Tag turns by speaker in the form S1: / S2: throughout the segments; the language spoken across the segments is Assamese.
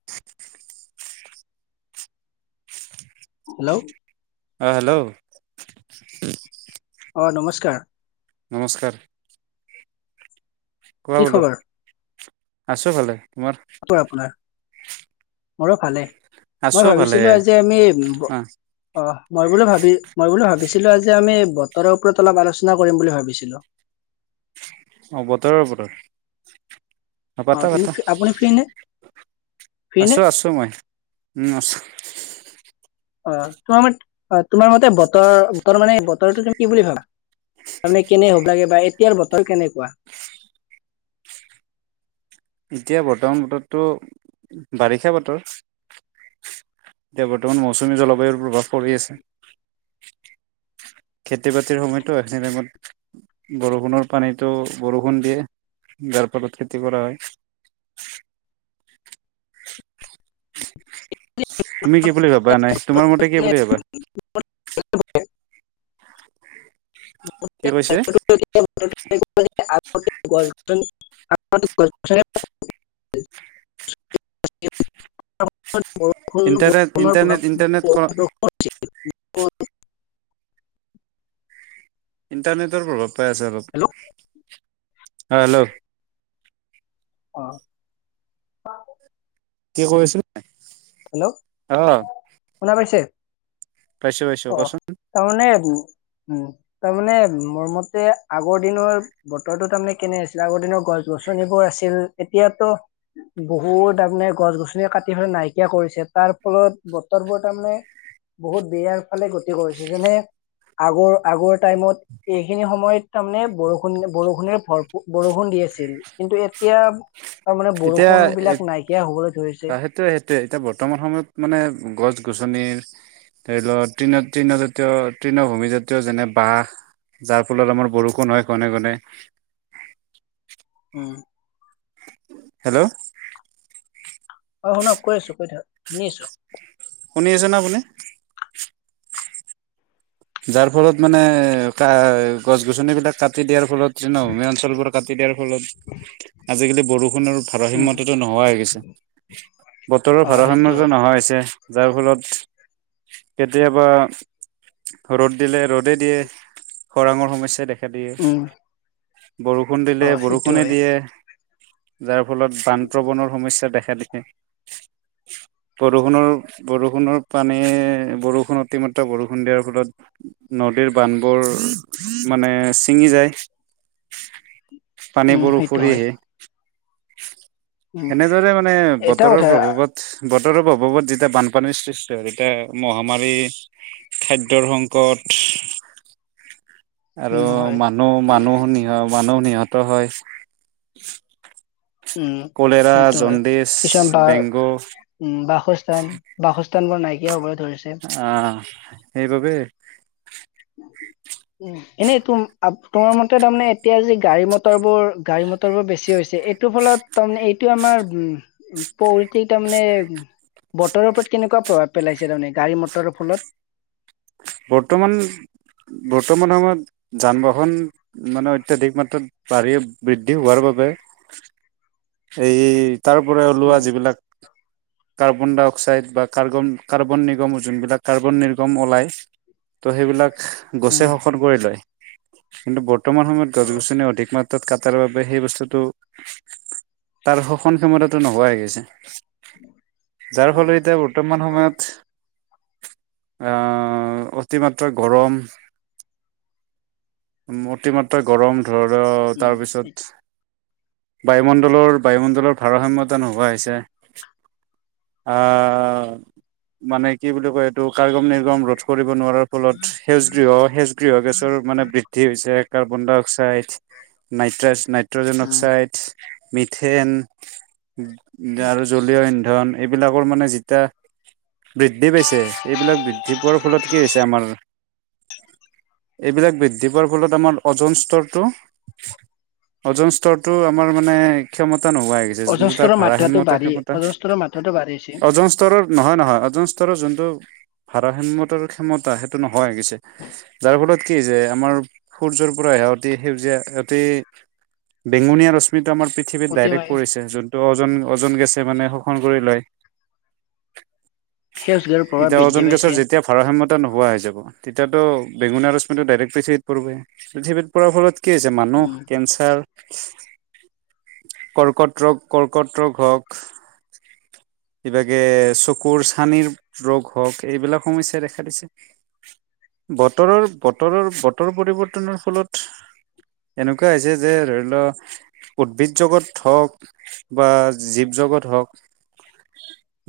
S1: [inaudible]
S2: হেল্ল'
S1: অঁ হেল্ল'
S2: অঁ নমস্কাৰ।
S1: নমস্কাৰ। কোৱা
S2: কি
S1: বোলো
S2: খবৰ
S1: আছোঁ ভালে। তোমাৰ?
S2: আপোনাৰ মোৰো ভালে।
S1: আছো
S2: মই
S1: ভালে
S2: ভাবিছিলোঁ আজি আমি অ মই বোলো ভাবি মই বোলো ভাবিছিলো আজি আমি বতৰৰ ওপৰত অলপ আলোচনা কৰিম বুলি ভাবিছিলোঁ।
S1: অ বতৰৰ বতৰ অ পাতা
S2: তুমি
S1: পাতা,
S2: আপুনি ফ্ৰী নে ফ্ৰী নে
S1: আছো আছো মই উম আছো।
S2: অ তোমাৰ ম অ তোমাৰ মতে বতৰ বতৰ মানে বতৰটো তুমি কি বুলি ভাবা? তাৰমানে কেনে হ'ব লাগে বা এতিয়াৰ বতৰ কেনেকুৱা?
S1: এতিয়া বৰ্তমান বতৰততো বাৰিষা বতৰ। এতিয়া বৰ্তমান মৌচুমী জলবায়ুৰ প্ৰভাৱ পৰি আছে। খেতি বাতিৰ সময়তো এখিনি টাইমত বৰষুণৰ পানীটো বৰষুণ দিয়ে। যাৰ ফলত খেতি কৰা হয়। তুমি কি বুলি ভাবা এনাই তোমাৰ মতে কি বুলি ভাবা? কি কৈছে
S2: [inaudible] [inaudible] [inaudible]
S1: ইণ্টাৰনেট ইণ্টাৰনেট ইণ্টাৰনেট
S2: [unintelligible]
S1: ইণ্টাৰনেটৰ প্ৰভাৱ পাই আছে অলপ,
S2: হেল্ল'
S1: অ হেল্ল'
S2: অ
S1: কি কৈ আছিল
S2: হেল্ল',
S1: অ
S2: শুনা পাইছে?
S1: পাইছো পাইছো
S2: অ
S1: কচোন
S2: তাৰমানে উম উম তাৰমানে মোৰ মতে আগৰ দিনৰ বতৰতো তাৰমানে কেনে আছিলে আগৰ দিনৰ গছ গছনিবোৰ আছিল এতিয়াতো বহুত তাৰমানে গছ-গছনি কাটি হয় নাই কৰিছে তাৰ ফলত বতৰবোৰ তাৰমানে বহুত বেয়াৰ ফালে গতি কৰিছে যেনে আগৰ আগৰ টাইমত এইখিনি সময়ত তাৰমানে বৰষুণ বৰষুণে ভৰপু বৰষুণ দি আছিল। কিন্তু এতিয়া তাৰমানে বৰষুণ
S1: এতিয়া
S2: বিলাক নাইকিয়া হবলৈ ধৰিছে।
S1: তে এতিয়া বৰ্তমান সময়ত মানে গছ-গছনিৰ ধৰি লওক তৃণ তৃণজাতীয় তৃণভূমিজাতীয় যেনে বাঁহ যাৰ ফলত আমাৰ বৰষুণ হয় ঘনে ঘনে।
S2: উম
S1: হেল্ল'
S2: অ শুনক কৈ আছো কৈ থাকক শুনি আছো।
S1: শুনি আছে নে আপুনি? যাৰ ফলত মানে কা গছ-গছনিবিলাক কাটি দিয়াৰ ফলত নমীয়া অঞ্চলবোৰত কাটি দিয়াৰ ফলত আজিকালি বৰষুণৰ
S2: উম
S1: ভাৰসীম্যটোত নোহোৱা হৈ গৈছে। বতৰৰ
S2: অ সেইটো
S1: ভাৰাসাম্যটো
S2: হয়
S1: নহোৱা হৈছে যাৰ ফলত কেতিয়াবা ৰ'দ দিলে ৰ'দেই দিয়ে খৰাঙৰ সমস্যাই দেখা দিয়ে।
S2: উম
S1: বৰষুণ
S2: অ
S1: দিলে
S2: সেইটো
S1: বৰষুণে
S2: হয়
S1: দিয়ে। যাৰ ফলত বানপ্ৰৱনৰ সমস্যা দেখা দিয়ে। বৰষুণৰ বৰষুণৰ পানী বৰষুণ অতিমাত্ৰা বৰষুণ দিয়াৰ ফলত নদীৰ বান্ধবোৰ মানে ছিঙি যায়।
S2: [unintelligible] উম
S1: পানীবোৰ
S2: সেইটো
S1: উফৰি
S2: হয়
S1: আহে।
S2: উম
S1: এনেদৰে মানে
S2: এটা
S1: বতৰৰ
S2: কথা
S1: প্ৰভাৱত বতৰৰ প্ৰভাৱত যেতিয়া বানপানীৰ সৃষ্টি হয় তেতিয়া মহামাৰী খাদ্ দ্যৰসংকট
S2: উম
S1: আৰু
S2: হয়
S1: মান নুহ মানুহ নিহ মানুহ নিহত হয়।
S2: উম
S1: কলেৰা
S2: সেইটো হয়
S1: জণ্ডিচ
S2: কিছুমান তাৰ
S1: ডেংগু
S2: উম বাসস্থান বাসস্থান বোৰ নাইকিয়া হ'বলৈ ধৰিছে।
S1: আ সেইবাবে
S2: নাহি উম এনেই এটো আবতৰ মতে তাৰমানে এতিয়া যি গাড়ী, মটৰ বোৰ গাড়ী মটৰ বোৰ বেছি হৈছে এইট এইটো ফলত তাৰমানে এইটো আমাৰ উম, পৌতি তাৰমানে বতৰৰ ওপৰত কেনেকোৱা প্ৰভাৱ পেলাইছে তাৰমানে গাড়ী মটৰৰ ফলত
S1: বৰ্তমান বৰ্তমান সময়ত যান, বাহন মানে অত্যাধিক মাত্ৰাত বাঢ়ি বৃদ্ধি হোৱাৰ বাবে এই তাৰ পৰা ওলোৱা
S2: উম
S1: যিবিলাক
S2: [unintelligible]
S1: কাৰ্বন ডাই অক্সাইড বা কাৰ্গন কাৰ্বন নিৰ্গম যোনবিলাক কাৰ্বন, নিৰ্গম ওলায়। ত, সেইবিলাক গছে
S2: উম
S1: শোষন কৰি লয়। কিন্তু বৰ্তমান সময়ত গছ,
S2: অ
S1: গছনি অধিক মাত্ হাতত কাটাৰ বাবে সেই বস্তুটো, তাৰ শোষণ ক্ষমতাটো নোহোৱা হৈ গৈছে। যাৰ ফলত
S2: উম
S1: এতিয়া বৰ্তমান সময়ত আঁহ অতিমাত্ৰ গৰম অতিমাত্ৰ গৰম ধৰৰ
S2: উম
S1: তাৰপিছত বায়ুমণ্ডলৰ বায়ুমণ্ডলৰ ভাৰসাম্যতা নোহোৱা হৈছে। অ মানে কি বুলি কয়, এইটো কাৰ্গম নিৰ্গম ৰোধ কৰিব নোৱাৰাৰ ফলত সেজগৃহ, সেচগৃহ গেছৰ মানে বৃদ্ধি হৈছে, কাৰ্বন ডাই অক্স ক্সাইড, নাইটাৰ্চ নাইনাইট্ৰজেন
S2: উম
S1: অক্সাইড, মিথেন [inaudible] ধন এইবিলাকৰ মানে যিতিয়া বৃদ্ধি পাইছে, এইবিলাক বৃদ্ধি পোৱাৰ ফলত কি হৈছে আমাৰ। এইবিলাক বৃদ্ধি পোৱাৰ ফলত আমাৰ ওজন স্তৰটো ওজন স্তনৰতো আমাৰ মানে ক্ষমতা নোহোৱাই গৈছে। যোনটো তাৰ
S2: অজস্ৰ মাত্ৰাটো
S1: ভাৰসাম্য
S2: বাঢ়ি
S1: ক্ষমতা
S2: অজস্ৰ মাত্ৰাটো বাঢ়িছে
S1: অজন স্তৰৰত নহয়, নহয় অজন স্তৰৰত যোনটো ভাৰাসাম্যতৰ ক্ষমতা সেইটো নহয় পিছে। যাৰ ফলত কি হৈছে আমাৰ সূৰ্যৰ পৰা অতি সেউজীয়া অতি বেঙুনীয়া ৰশ্মিটো আমাৰ পৃ থিৱীত ডাইৰেক্ট
S2: অতিমাই
S1: পৰিছে। যোনটো অজন অজন গেছে মানে শোষন কৰি লয়।
S2: সেউজগৃহৰ প্ৰভাৱ
S1: এতিয়া
S2: বৃদ্ধি
S1: অজন গেছৰ
S2: পাইছে
S1: যেতিয়া ভাৰসাম্যতা নোহোৱা হৈ যা'ব, তেতিয়াতো বেঙুনীয়া ৰশ্মিটো ডাইৰেক্ট পৃথিৱীত পৰবই। পৃথিৱীত পৰাৰ ফলত কি হৈছে মানুহ
S2: উম
S1: কেঞ্চাৰ কৰ্কট ৰোগ কৰ্কট ৰোগ হওক সিভাগে চকুৰ চানিৰ ৰোগ হওক এইবিলাক সমস্যাই দেখা দিছে। বতৰৰ বতৰৰ বতৰ পৰিৱৰ্তনৰ ফলত এনেকুৱা হৈছে যে, ধৰি ল উদ্ভিদ জগত হওক বা জীৱ জগত হওক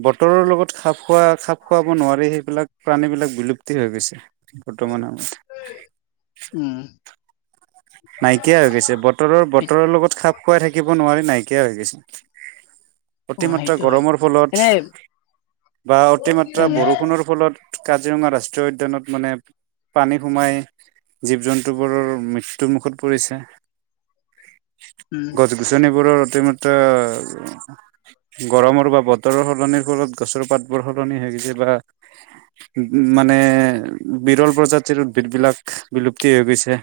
S1: বতৰৰ লগত খাপ খোৱা, খাপ খোৱাব নোৱাৰি সেইবিলাক প্ৰাণী বিলাক বিলুপ্ত তি হৈ গৈছে, বৰ্তমান সমতে।
S2: উম।
S1: নাইকিয়া হৈ গৈছে। বতৰৰ
S2: সেই
S1: বতৰৰ লগত খাপ খুৱাই থাকিব নোৱাৰি নাইকিয়া হৈ গৈছে।
S2: [inaudible]
S1: অতিমাত্ৰা
S2: সেইটো হয়
S1: গৰমৰ ফলত
S2: এনে
S1: বা অতিমাত্ৰা
S2: উম
S1: বৰষুণৰ ফলত কাজিৰঙা ৰাষ্ট্ৰীয় উদ্যানত মানে পানী সোমাই জীৱ জন্তু বোৰৰ মৃ মৃত্যু মুখত পৰিছে।
S2: উম
S1: গছ গছনিৰ বোৰৰ অতিমাত্ৰ গৰমৰ বা বতৰৰ সলনিৰ ফলত গছৰ পাতবোৰ সলনি হৈ গৈছে, বা উম, মানে বিৰল প্ৰজাতিৰ উদ্ভিদ বিলাক বিলুপ্তি হৈ গৈছে।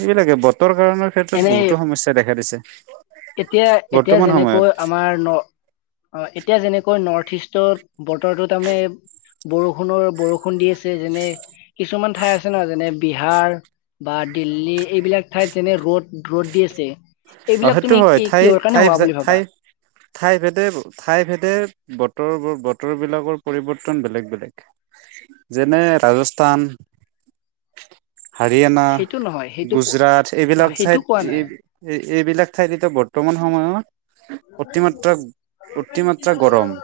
S1: সেইবিলাকে বতৰ কাৰণৰ ক্ষেত্ৰত
S2: এনেই
S1: বহুতো সমস্যা দেখা দিছে।
S2: এতিয়া এতিয়া
S1: বৰ্তমান সময়ত।
S2: যেনেকৈ আমাৰ ন অঁ, এতিয়া যেনেকৈ নৰ্থ ইষ্টৰ বতৰটো তাৰমানে বৰষুণৰ বৰষুণ দি আছে, যেনে কিছুমান ঠাই আছে ন যেনে বিহাৰ বা দিল্লী এইবিলাক ঠাইত যেনে ৰ'দ ৰ'দ দি আছে।
S1: অঁ
S2: এইবিলাক
S1: সেইটো
S2: তুমি
S1: হয়,
S2: কি
S1: ঠাই
S2: কিহৰ কাৰণে
S1: ঠাই
S2: হোৱা বুলি ভাবা
S1: ঠাই ঠাই ভেদে ঠাই ভেদে বতৰ বতৰ বিলাকৰ পৰিৱৰ্তন বেলেগ বেলেগ। যেনে ৰাজস্থান।
S2: সেইটো নহয়
S1: হাৰিয়ানা
S2: সেইটো
S1: গুজৰাট
S2: অ
S1: এইবিলাক
S2: সেইটো কোৱা নাই
S1: চাইত- এই এইবিলাক ঠাইততো বৰ্তমান সময়ত- অতিমাত্ৰা অতিমাত্ৰা গৰম-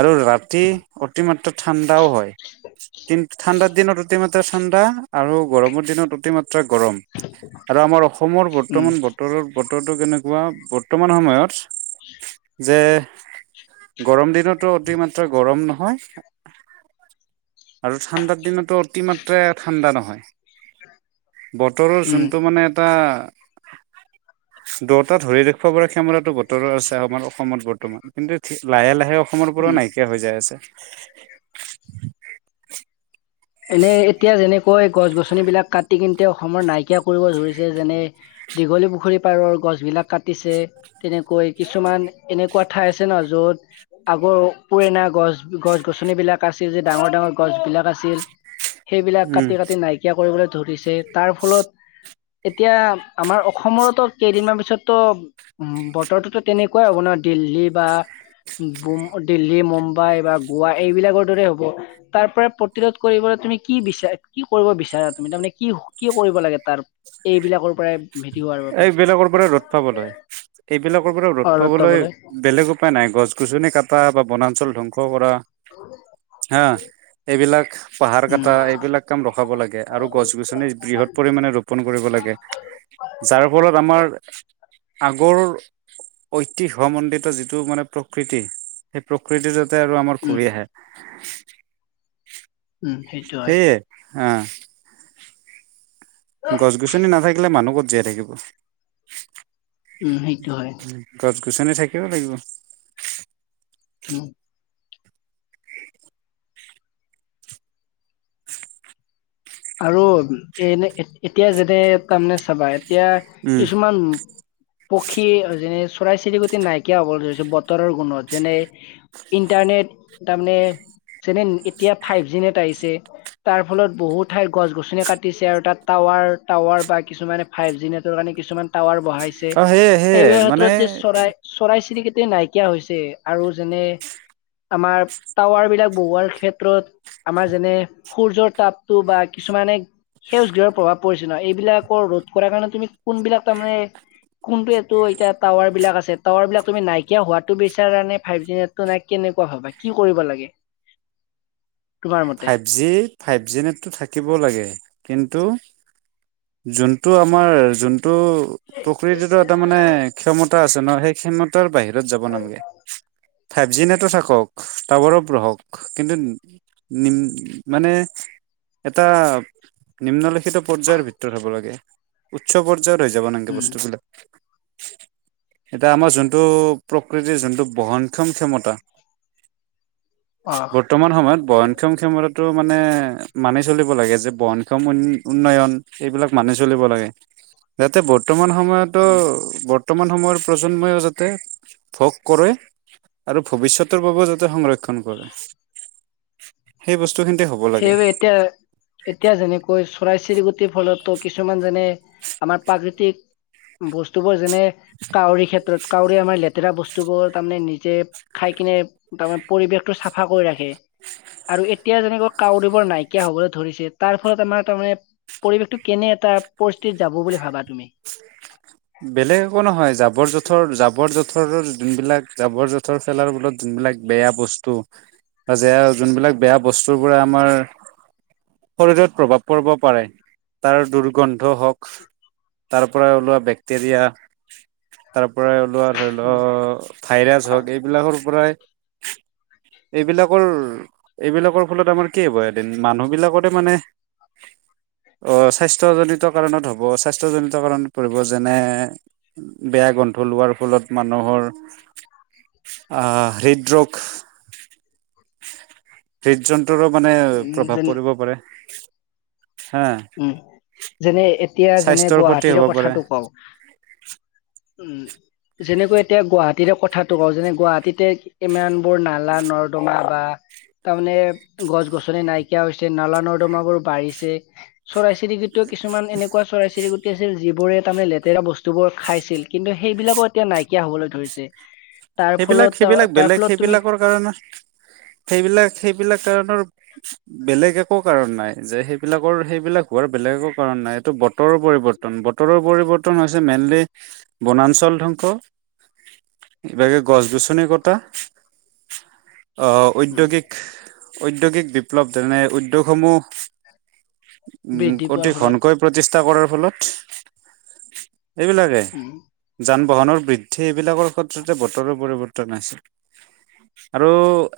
S1: আৰু ৰাতি অতিমাত্ৰ ঠাণ্ডাও হয়। কিন্তু ঠাণ্ডাৰ দিনত অতিমাত্ৰা ঠাণ্ডা আৰু গৰমৰ দিনত অতিমাত্ৰা গৰম। আৰু আমাৰ অসমৰ গো
S2: উম
S1: বতৰ বতৰটো কেনেকুৱা বৰ্তমান সময়ত যে- গৰম দিনতো অতি মাত্ৰা গৰম নহয়- আৰু ঠাণ্ডাৰ দিনতো অতিমাত্ৰে ঠাণ্ডা নহয় আৰু। বতৰৰ
S2: উম
S1: যোনটো মানে এটা- দুটা ধৰি দেখুৱ পৰা ক্ষমতা বতৰৰ আছে আমাৰ অসমত বৰ্তমান কিন্তু- লাহে লাহে অসমৰ পৰাও
S2: উম
S1: নাইকিয়া হৈ যায় আছে।
S2: এনে এতিয়া যেনেকৈ গছ গছন বিলাক কাটি কিন্ততে অসমৰ নাইকিয়া কৰিব ধৰিছে যেনে- দীঘলী পুখুৰী পাৰৰ গছবিলাক কাটিছে- তেনেকৈ কিছুমান এনেকুৱা ঠাই আছে ন য'ত- আগৰ পুৰণা গছ গছ গছনিবিলাক আছিল যে ডাঙৰ ডাঙৰ গছ বিলাক আছিল? সেইবিলাক
S1: উম,
S2: কাটি কাটি নাইকিয়া কৰিবলৈ ধৰিছে তাৰ ফলত- এতিয়া আমাৰ অসমৰতো কেইদিনমান পিছততো উমঁ বতৰটোতো তেনেকুৱাই হ'ব ন দিল্লী বা- বোম দিল্লী মুম্বাই বা গোৱা এইবিলাকৰ দৰে হ'ব তাৰ পৰা প্ৰতিটোধ- কৰিব তুমি কি বিচাৰা কি কৰিব বিচাৰা তুমি তাৰমানে কি কি কৰিব লাগে তাৰ এইবিলাকৰ পৰাই হেৰি হোৱাৰ বাবে
S1: এই বেলেগৰ পৰা ৰ'দ পাবলৈ। এইবিলাকৰ পৰা ৰ'দ পাবলৈ বেলেগ- উপাই নাই গছ গছনি কাটা বা বনাঞ্চল ধ্বংস কৰা- হা এইবিলাক পাহাৰ
S2: উম
S1: কটা এইবিলাক- কাম ৰখাব লাগে আৰু গছ গছনি বৃহৎ পৰিমাণে ৰোপন কৰিব লাগে। যাৰ ফলত আমাৰ- আগৰ ঐতিহ্যমণ্ডিত যিটো মানে প্ৰকৃতি- সেই প্ৰকৃতি যাতে আৰু আমাৰ
S2: উম
S1: ঘূৰি আহে-
S2: উম সেইটো হয়
S1: সেইয়ে অঁ। গছ -গছনি নাথাকিলে মানুহ কত জীয়াই থাকিব।
S2: উম সেইটো হয়
S1: গছ- গছনি থাকিব লাগিব।
S2: উমঁ। আৰু এনে এতিয়া যেনে তাৰমানে চাবা এতিয়া
S1: উম
S2: কিছুমান- পক্ষী যেনে চৰাই চিৰিকটি নাইকিয়া হ'বলৈ ধৰিছে বতৰৰ গুণত যেনে- ইণ্টাৰনেট তাৰমানে- যেনে এতিয়া ফাইভ জি ন এট আহিছে তাৰ ফলত বহুত। ঠাইত গছ -গছনি কাটিছে আৰু তাত টাৱাৰ টাৱাৰ বা কিছুমানে ফাইভ জি নেটৰ কাৰণে কিছুমান- টাৱাৰ বঢ়াইছে
S1: আৰু সেয়ে সেয়ে
S2: এইবিলাক
S1: মানে
S2: ক্ষেত্ৰত যে চৰাই- চৰাই চিৰিকেইতি নাইকিয় হৈছে আৰু যেনে- আমাৰ টাৱাৰ বিলাক বহোৱাৰ ক্ষেত্ৰত আমাৰ যেনে সূৰ্যৰ তাপ- তু বা কিছুমানে- সেউজ গৃহৰ প্ৰভাৱ পৰিছে নয় এইবিলাকৰ ৰোধ কৰাৰ কাৰণে তুমি কোনবিলাক তাৰমানে- কোনটো এইটো এতিয়া টাৱাৰ বিলাক আছে টাৱাৰ বিলাক তুমি নাইকিয়া হোৱাতো বিচাৰা নে ফাইভ জি- নাই কেনেকুৱা হবা কি কৰিব লাগে তোমাৰ মতে-
S1: ফাইভ জি ফাইভ জি নেতো থাকিব লাগে কিন্তু। যোনটো আমাৰ যোন। টো প্ৰকৃতিতো এটা মানে ক্ষমতা আছে নহ সেই ক্ষমতাৰ বাহিৰে। নালে ফাইভ জি নে থাকক টাৱাৰক কিন্তু নিম মানে এটা নিম্নলিখিত পৰ্যায়ৰ ভিতৰত হ'ব লাগে উচ্চ পৰ্যায় জত হৈ যাব নে বস্তুবিলাক
S2: [inaudible]
S1: এতিয়া আমাৰ যোনটো প্ৰকৃতিৰ যোনটো বহনক্ষম ক্ষমতা
S2: [inaudible]
S1: বৰ্তমান সময়ত ব সক্ষম ক্ষমতাটো মানে মানি চলিব লাগে যে বনক্ষম উন্নয়ন এইবিলাক মানি চলিব লাগে যাতে বৰ্তমান সময়তো
S2: উম
S1: বৰ বৰ্তমান সময়ৰ প্ৰজন্মইও যাতে ভোগ কৰে আৰু ভৱিষ্যতৰ বাবেও যাতে সংৰক্ষণ কৰে। সেই বস্তুখিনি হ'ব। লাগে
S2: সেয়াবে এতিয়া এতিয়া যেনেকৈ চৰাই চিৰিকটিৰ ফলতো কিছুমান যেনে আমাৰ প্ৰাকৃতিক বস্তুবোৰ যেনে কাউৰী ক্ষেত্ৰত কাউৰী আমাৰ লেতেৰা বস্তু বসুবোৰ তাৰমানে নিজে খাই কিনে তাৰমানে পৰিৱেশতটো চাফা কৰি ৰাখে। আৰু এতিয়া যেনেকৈ কাউৰীবোৰ নাইকিয়া হবলৈ ধৰিছে তাৰ ফলত আমাৰ তাৰমানে পৰিৱেশটো কেনে এটা পৰিস্থিতিত যাব বুলি ভাবা তুমি।
S1: বেলেগ একো নহয় জাবৰ জোঁথৰ জাবৰ জোঁথৰ যোনবিলাক জাবৰ জোঁথৰ ফেলাৰ ফলত যোনবিলাক বেয়া বস্তু বােয়া যোনবিলাক বেয়া বস্তুৰ পৰা আমাৰ শৰীৰত প্ৰভাৱ পৰিব পাৰে তাৰ দুৰ্গন্ধ হওক তাৰ পৰাই ওলোৱা বেক্টেৰিয়া তাৰ পৰাই ওলোৱা ধৰি লও ভাইৰাছ হওক এইবিলাকৰ পৰাই এইবিলাকৰ এইবিলাকৰ ফলত আমাৰ কি হ'ব এদিন মানুহবিলাকতে মানে অ' স্বাস্থ্যজনিত কাৰণত হ'ব স্বাস্থ্যজনিত কাৰণত পৰিব যেনে বেয়া গ্ৰন্থ লোৱাৰ ফলত মানুহৰ অ' হৃদৰোগ হৃদ। মানে
S2: উম
S1: প্ৰভাৱ
S2: যেন
S1: পৰিব পাৰে হা।
S2: উম যেনে এতিয়া যেনে
S1: স্বাস্থ্যৰ ক্ষতি হ'ব
S2: গুৱাহাটীৰৰে
S1: পাৰে
S2: কথাটো কওঁ। উম যেনেকৈ এতিয়া গুৱাহাটীৰে কথাটো কওঁ যেনে গুৱাহাটীতে ইমান বোৰ নালা নৰ্দমা বা তাৰমানে গছ গছনি নাইকিয়া হৈছে নালা নৰ্দমাবোৰ বাঢ়িছে চৰাই চিৰিকুটও কিছুমান এনেকুৱ চইিৰিুটত আছিল যিবোৰে তাৰমানে লেতেৰা বস্তু বোৰ খাইছিল কিন্তু সেইবিলাকো এতিয়া নাইকিয়া হ'বলৈ ধৰিছে। হয়।
S1: সেইবিলাক সেইবিলাক বেলেগ সেইবিলাকৰ কাৰণে সেইবিলাক সেইবিলাক কাৰণৰ বেলেগ একো কাৰণ নাই যে সেইবিলাকৰ সেইবিলাক হোৱাৰ বেলেগ একো কাৰন নাই এইটো বতৰৰ পৰিৱৰ্তন ন বতৰৰ পৰিৱৰ্তন হৈছে মেইনলি বনাঞ্চল ধ্বংস কিবাকি গছ গছনি কটা অ'
S2: উম,
S1: ঔদ্যোগিক উদ্যোগিক বিপ্লৱ যেনে উদ্যোগসমূহ উ
S2: বৃদ্ধি
S1: অতি
S2: পোৱাৰ ফলত
S1: খনকৈ প্ৰতিষ্ঠা কৰাৰ ফলত এইবিলাকে
S2: উম।
S1: যান বাহনৰ বৃদ্ধি এইবিলাকৰ ওপৰত- ততে বতৰো পৰিৱৰ্তন আছিল। আৰু-